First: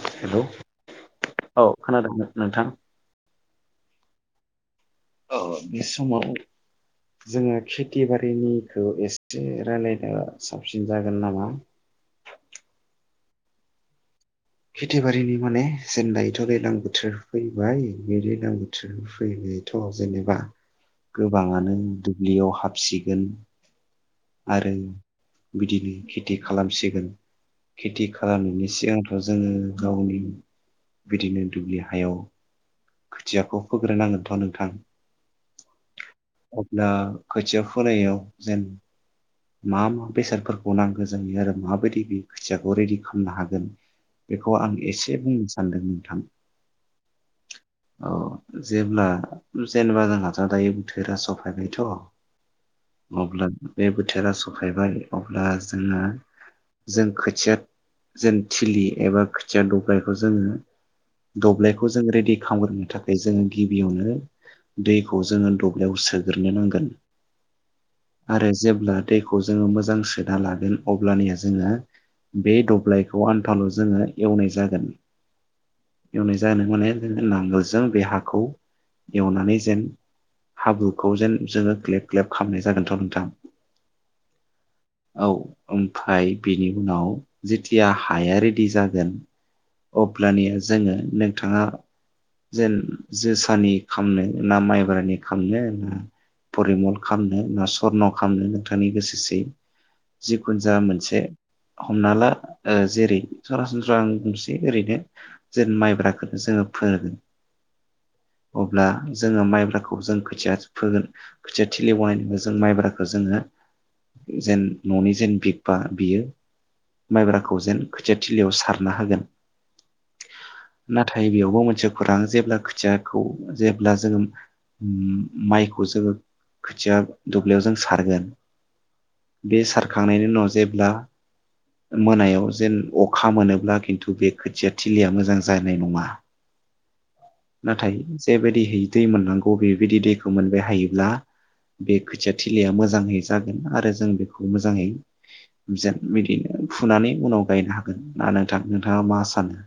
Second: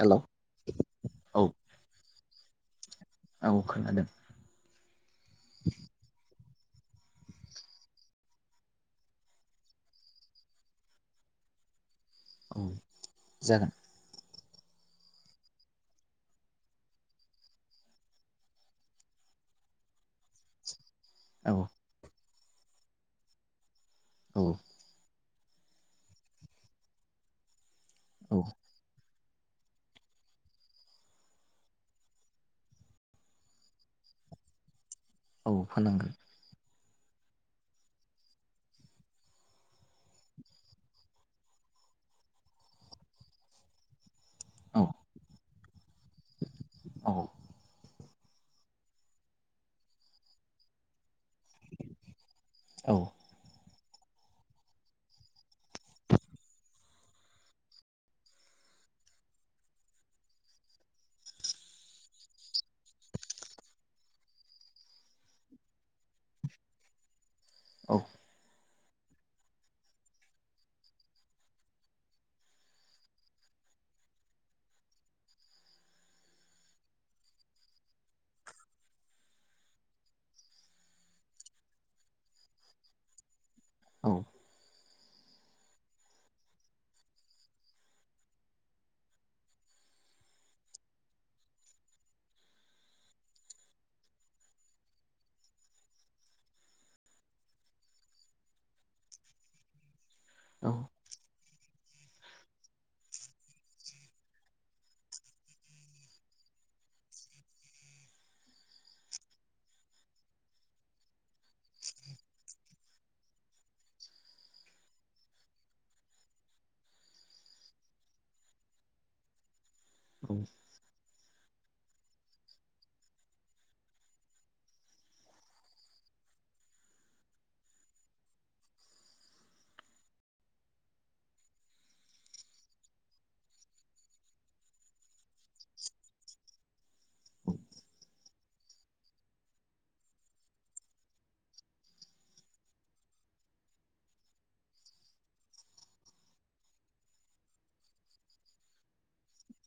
Hello hello औ खोनादोंना नोंथां औ खोनादों औ बे समाव जोङो खेथि बारिनिखौ एसे राय्लायनो साबसिन जागोन नामा? औ जागोन। खेथिबारिनि माने जों दायोथ दैलां बोथोर फैबाय बे दैलां बोथोर फैनायथ जेनेबा औ गोबाङानो दै दुबलियाव हाबसिगोन। औ आरो बिदिनो खेथि खालामसिगोन। खेथि औ खालामनायनि सिगां ओ जोङो गावनि बिदिनो दुब्लि हायाव खोथियाखौ फोग्रोनांगोनथ नोंथां। औ फोनांगोन। दा खोथिया फोनायाव जेन मा मा बेसादफोरखौ नांगो जायो आरो माबायदि बे खोथियाखौ रेडि खालामनो हागोन। बेखौ आं औ एसे बुंनोस सानदों नोंथां। औ औ जेब्ला जेनेबा जोंहाथ दायो बोथोरा स फैबायथ औ अब्ला [unintelligible] बोथोरा सफायबाय अब्ला जोङा जों खोथिया जेन थिलि एबा खोथिया दब्लायखौ जोङो दब्लायखौ जों रेडि खालामग्रोनो थाखाय जोङो गिबियावनो दैखौ जोङो दब्लायाव सोग्रोनो नांगोन। औ आरो जेब्ला दैखौ जोङो मोजां सोना लागोन अब्लानिया जोङो बे दब्लायखौ आन्थाल जोङो एवनाय जागोन एवनाय जानो माने जोङो नांगोलजों बे हाखौ एवनानै जेन हाब्रुखौ जेन जोङो ग्लेब ग्लेब खामनाय जागोनथ नोंथां। औ औ ओमफाय बिनि उनाव जेतिया हाया रेडि जागोन अब्लानिया जोङो नोंथाङा जेन जोसानि खामनो ना माइब्रानि खालामनो ना परिमल खामनो ना सरन खालामनो? नोंथांनि गोसोसै जिखुन औ जा मोनसे हमना ला ओ जेरै सरासनस्राै आं बुंसै ओरैनो जेरै माइब्राखौनो जोङो फोगोन अब्ला जोङो माइब्राखौ जों खोथिया फोगोन खोथिया थिलि बानायनानै जों माइब्राखौ जोङो जेन ननि जेन बिग बा बियो माइब्राखौ जेन खोथियाथिलियाव सारना होगोन। औ नाथाय बेयाव बेयाव मोनसे खोथा जेब्ला खोथियाखौ जेब्ला जोङो माइखौ जोङो खोथिया दुब्लियाव जों सारगोन बे सारखांनायनि उनाव जेब्ला मोनायाव जेन अखा मोनोब्ला खिन्थु बे खोथिया थिग थिलियाव मोजां जानाय नङा नाथाय बे बायदिहै दै मोननांगौ बेबायदि दैखौ मोनबाय हायोब्ला बे खोथिया थिलिया मोजाङैस जागोन आरो जों बेखौ मोजाङै जेन बिदिनो फुनानै उनाव गायनो हागोन ना नोंथां नोंथाङा मा सानो?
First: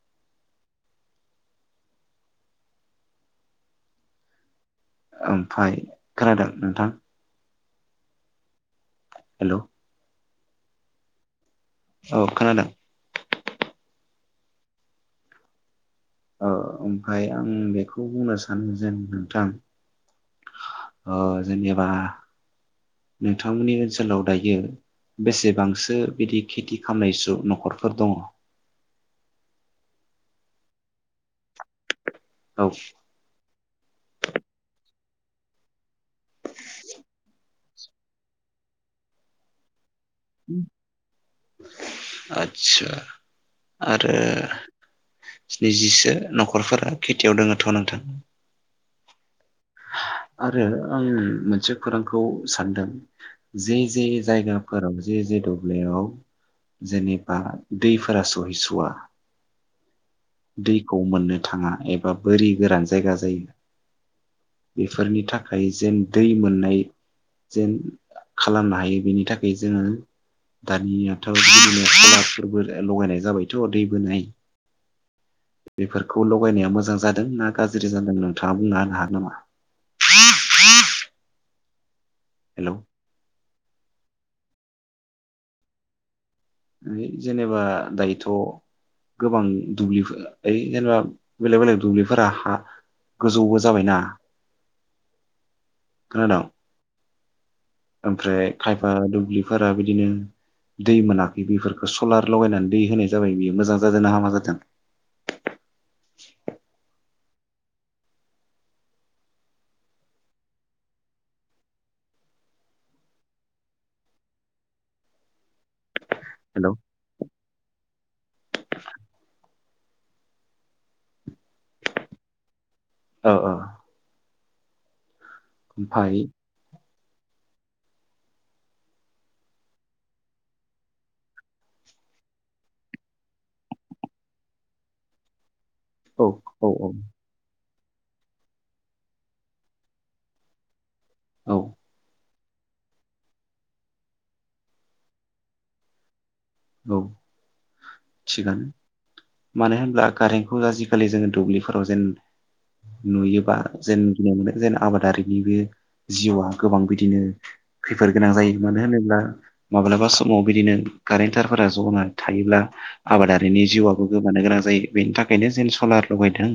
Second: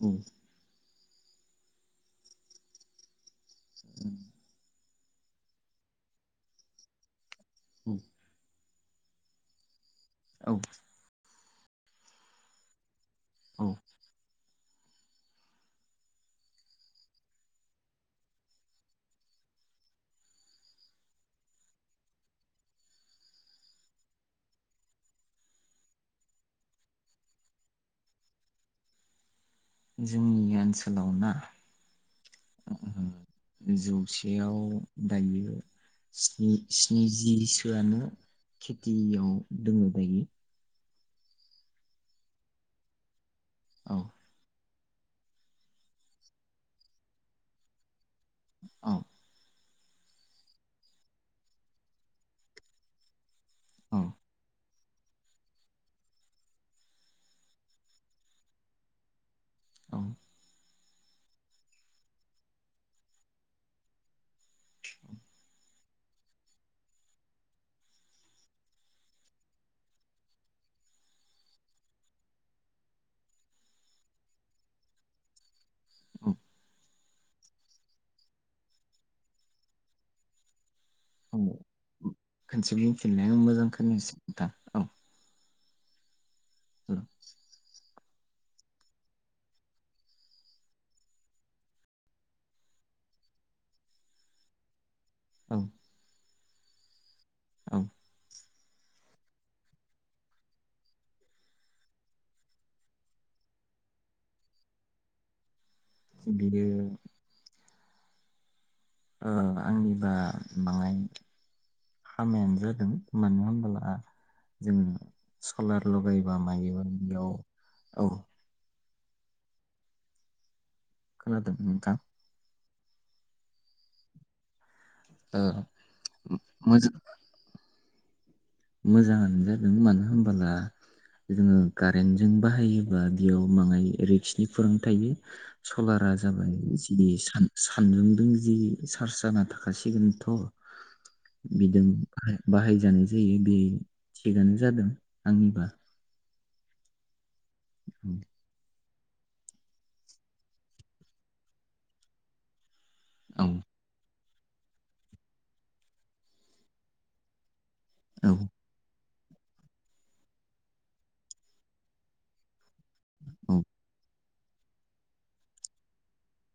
औ ओमफ्राय खोनादों नोंथां हेलौ औ औ खोनादों। औ ओ ओमफाय आं बेखौ बुंनो सानो जेन नोंथां ओ जेनेबा नोंथांमोननि ओनसोलाव दायो बेसेबांसो बिदि खेथि खालामनाय ज नखरफोर दङ? जोंनि ओनसोलाव ना? औ उम जौसेयाव दायो स्नि स्निजि आनो खेथियाव दङो दायो आच्छा औ आरो स्निजिसो नखरफोरा खेथियाव दङथ नोंथां औ आरो आं मोनसे खौरांखौ सानदों जि औ जि जायगा फोब जे जे दब्लायाव जेनेबा दैफोरा सहैसवा औ दैखौ मोननो थाङा एबा बोरि गोरान जायगा जायो बेफोरनि थाखाय जेन दै मोननाय जेन खालामनो हायो बेनि थाखाय जोङो दानियाथ कलारफोरबो लगायनाय जाबायथ दै बोनाय बेफोरखौ लगायनाया मोजां जा दों ना गाज्रि जादों नोंथाङा बुंना होन हाग नामा? औ हेलौ खोनसे बुंफिनाय मोजां खोनायासै नोंथां औ ओइ जेनेबा दायो थ गोबां दुब्लिफो ओइ जेनेबा बेलेग बेलेग दुब्लिफोरा हा गोजौबो जाबायना औ खोना द औ ओमफ्राय खायफा दुब्लिफोरा बिदिनो दै मोनाखै बेफोरखौ सलार लगायनानै दै होनो जाबाय बियो मोजां जादोंनाा हामा जादों? बिनो ओ आंनिबा बाङाय हामायानो जादों मानो होनबोला जों सलार लगायोबा हेलौ मानोबा बेयाव औ खानादों नोंथां औ ओ ओ मो मोजां मोजाङानो जादों मानो होनबोला जोङो गारेन्टजों बाहायोबा बेयाव बाङाय रिक्सनि फुरांं थायो सलारा औ जाबाय औ औ जि सान सानदुंदों जि चार्ज जाना थाखासिगोनथ औ बिदों बाहायजानो जि बेयो बे थिकआनो जादों आंनिबा औ। औ थिगानो। मानो होनब्ला कारेन्टखौ आजिखालि जोङो दुब्लिफोराव जेन। नुयोबा जेन। गिनाय मोनो जेन आबादारिनि बेबो जिउआ गोबां बिदिनो। खैफोद औ गोनां जायो मानो होनोब्ला। माब्लाबा समाव बिदिनो कारेन्ट। टारफोरा जनानै थायोब्ला। औ आबादारिनि जिउआबो। गोमानो गोनां जायो बेनि थाखायनो जेन सलार लगायदों।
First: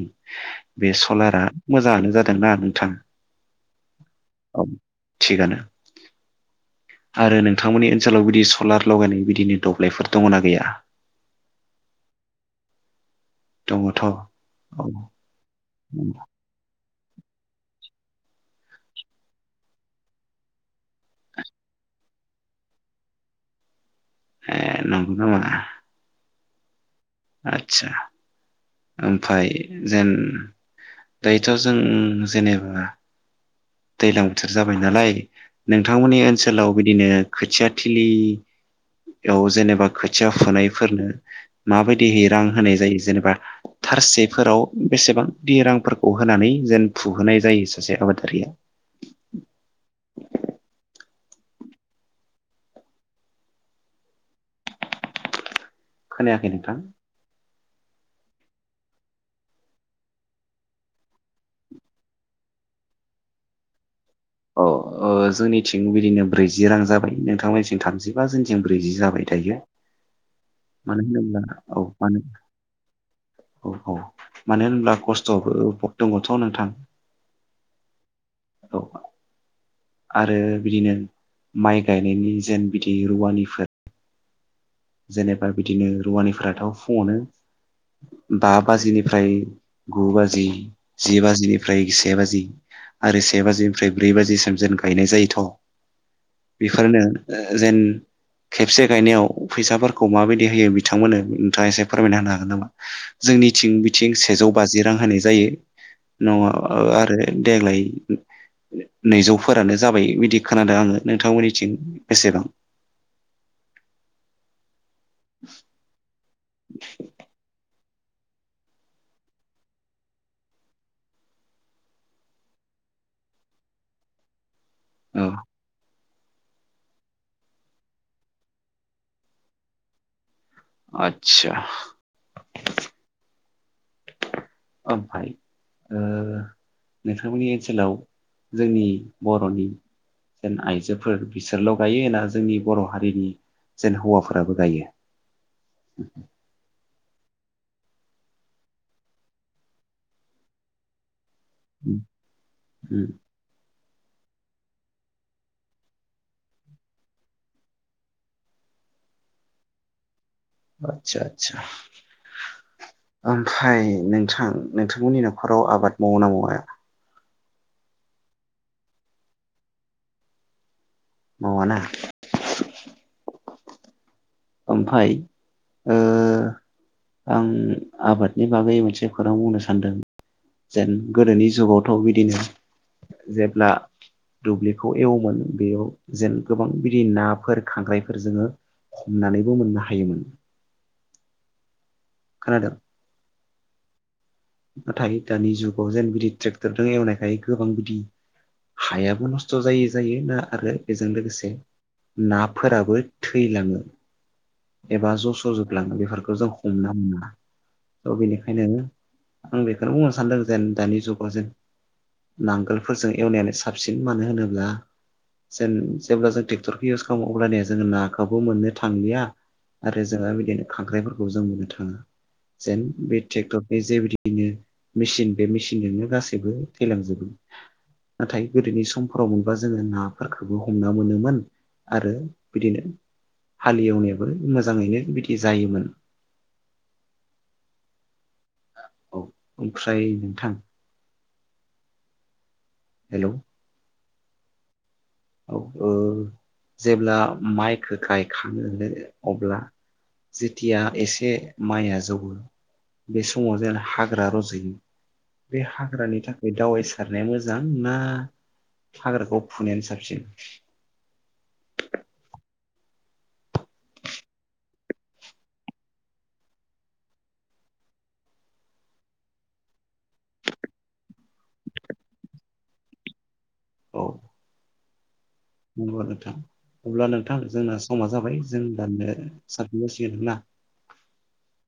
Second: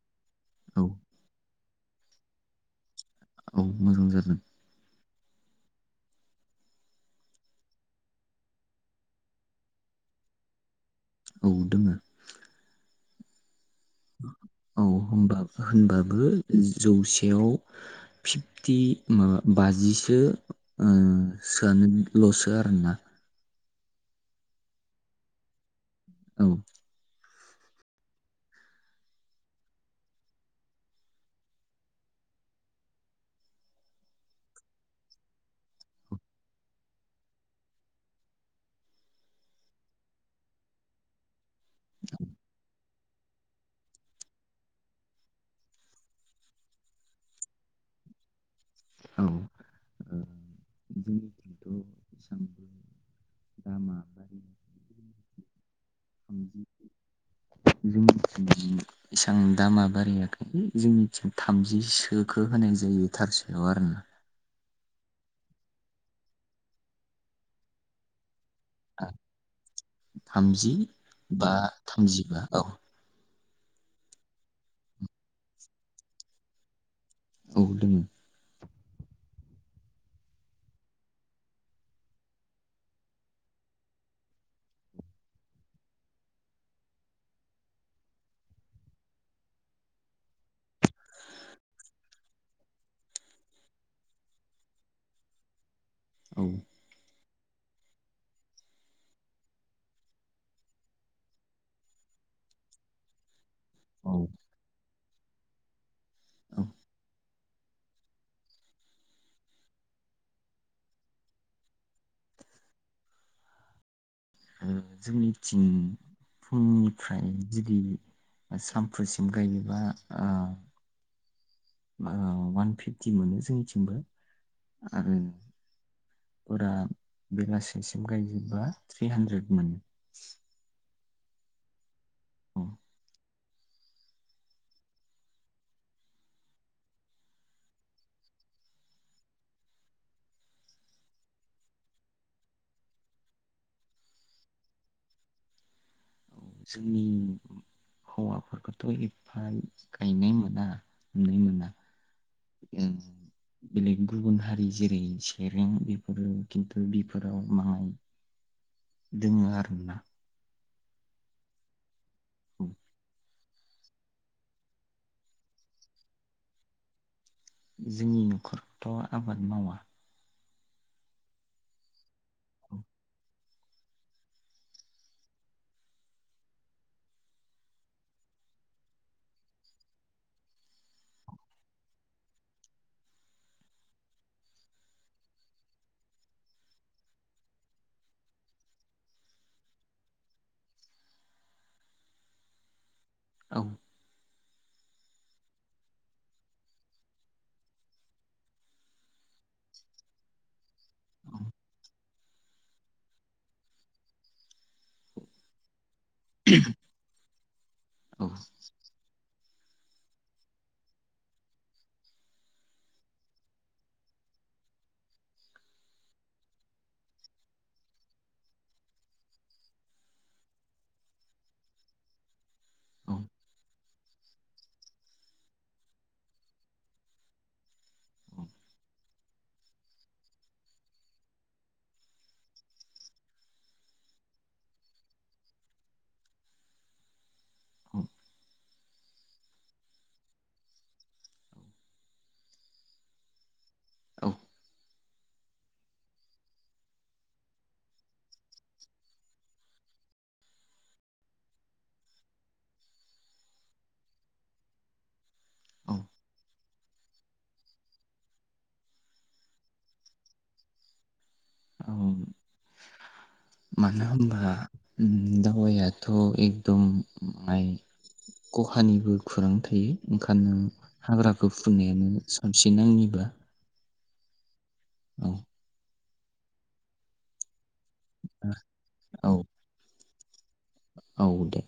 औ बे सलारा। मोजाङानो जादोंना नोंथां। औ मोजां जादों। औ थिगानो। आरो नोंथांमोननि ओनसोलाव बिदि सलार लगायनाय बिदिनो दब्लायफोर दङना गैया। औ दोङो। दङथ औ। औ होमबा होनबाबो जो। जौसेयाव फिबटि माबा बाजिसो ओ सोयानो लसो आरोना। ए नंगो नामा। औ। आतसा। ओमफाय जेन दायोथ जों जेनेबा। दैज्लां बोथोर जाबाय नालाय नोंथांमोननि ओनसोलाव बिदिनो खोथिया थिलि इयाव जेनेबा खोथिया फुनायफोरनो माबायदिहै रां होनाय जायो जेनेबा थारसेफोराव बेसेबांदि रांफोरखौ होनानै जेन फुहोनाय जायो सासे आबादारिया। औ [unintelligible] खोनायाखै नोंथां। जोंनिथिं एसां दामा बारायाखै जोंनिथिं थामजिसोखौ होनाय जायो थारसेयाव आरो ना। अ ओ जोंनिथिं बिदिनो ब्रैजि रां जाबाय नोंथांमोननिथिं थामजिबा जोंनि जों ब्रैजि जाबाय दायो थामजि मानो होनोब्ला बा औ मानो। थामजिबा औ औ औ मानो होनब्ला खस्थबो भि दङथ नोंथां। औ दोङो। औ। आरो बिदिनो माइ गायनायनि जेन बिदि रुवानिफोर। जेनेबा बिदिनो रुवानिफोराथ फुङावनो बा बाजिनिफ्राय गु बाजि जि बाजिनिफ्राय से बाजि आरो से बाजिनिफ्राय ब्रै बाजिसिम जेन गायनाय जायोथ। औ बिफोरनो। ओ जेन खेबसे गायनायाव। फैसाफोरखौ माबायदि होयो बिथांमोननो नोंथाङा एसे फोरमायना होनो हागोन नामा जोंनि। थिं बिथिं औ सेजौ बाजि। रां होनाय जायो नआव औ आरो देग्लाय नैजौफोरानो जाबाय बिदि खोनादो आङो नोंथांमोननिथिं बेसेबां ओ जोंनिथिं फुंनिफ्राय जुदि सामफुसिम गायोबा ओ ओ वान फिफ्टि मोनो जोंनिथिंबो आरो औ फोरा बेलासिसिमखाय जोबा थ्रि हान्द्रेद मोन आतसा। औ। ओमफाय ओ नोंथांमोननि ओनसोलाव जोंनि बरनि जेन आइजोफोर बिसोरल गायो जोंनि बर हारिनि जेन हौवाफोराबो गायो? जोंनि हौवाफोरखौथ एफा गायनाय मोना। नुनाय मोना उ ओ उ। बेलेग गुबुन हारि जेरै सेरें बेफोरो खिन्थु बिफोराव माव दोङो आरोना। आतसा आतसा। औ। ओमफाय नोंथां नोंथांमोननि नखराव आबाद मावो ना मावा? जोंनि नखरथ आबाद मावा। मावा ना? औ। ओमफाय ओ आं आबादनि बागै मोनसे खौरां बुंनो सानदों जेन गोदोनि जुगावथ बिदिनो जेब्ला दुब्लिखौ एवोमोन बेयाव जेन गोबां बिदि नाफोर खांख्रायफोर जोङो हमनानैबो मोननो हायोमोन। खानादो? औ। नाथाय दानि जुगाव जेन बिदि ट्रेक्टरजों एवनायखाय गोबां बिदि हायाबो नस्थ जाय जायो ना आरो बेजों लोगोसे नाफोराबो थैलाङो। एबा जस जोबलाङो बे फारखौ जों हमना मोना थ औ बेनिखायनो आं बेखौनो बुंनो सानदों जेन दानि जुगाव जेन नांगोलफोरजों एवनायानो साबसिन मानो होनोब्ला जेन जेब्ला जों ट्रेक्टरखौ इउस खालामो अब्लानिया जोंङ नाखौबो मोननो थांलिया आरो जोंहा बिदिनो खांख्राइफोरखौ जों मोननो थाङा जेन औ बे ट्रेक्टरनि जे बिदिनो मेचिन बे मेसिनजोंनो गासैबो थैलांजोबो औ नाथाय गोदोनि समफोराव मोनबा जोङो नाफोरखौबो हमना मोनोमोन आरो बिदिनो हालेवनेव बै मोजाङैनो बिदि जायोमोन। ना औ ओमफ्राय नोंथां हेलौ! औ। औ ओ जेब्ला माइखो गायखाङो अब्ला जेथिया एसे माइया जौवो बे समाव जेन हाग्रा रजयो बे औ हाग्रानि थाखाय दावाइस खारनाया मोजां ना हाग्राखौ फुनायानो साफ औ [unintelligible] मानो होमबा उम दावायाथ एकदम माय खहानिबो खुरां थायो ओंखानो हाग्राखौ फुनायानो साफफिन आंनिबा। औ। औ। अ नोंथां अब्ला नोंथां जोंना समा जाबाय जों दाननो औ सातमुस गितब्ला। औ दे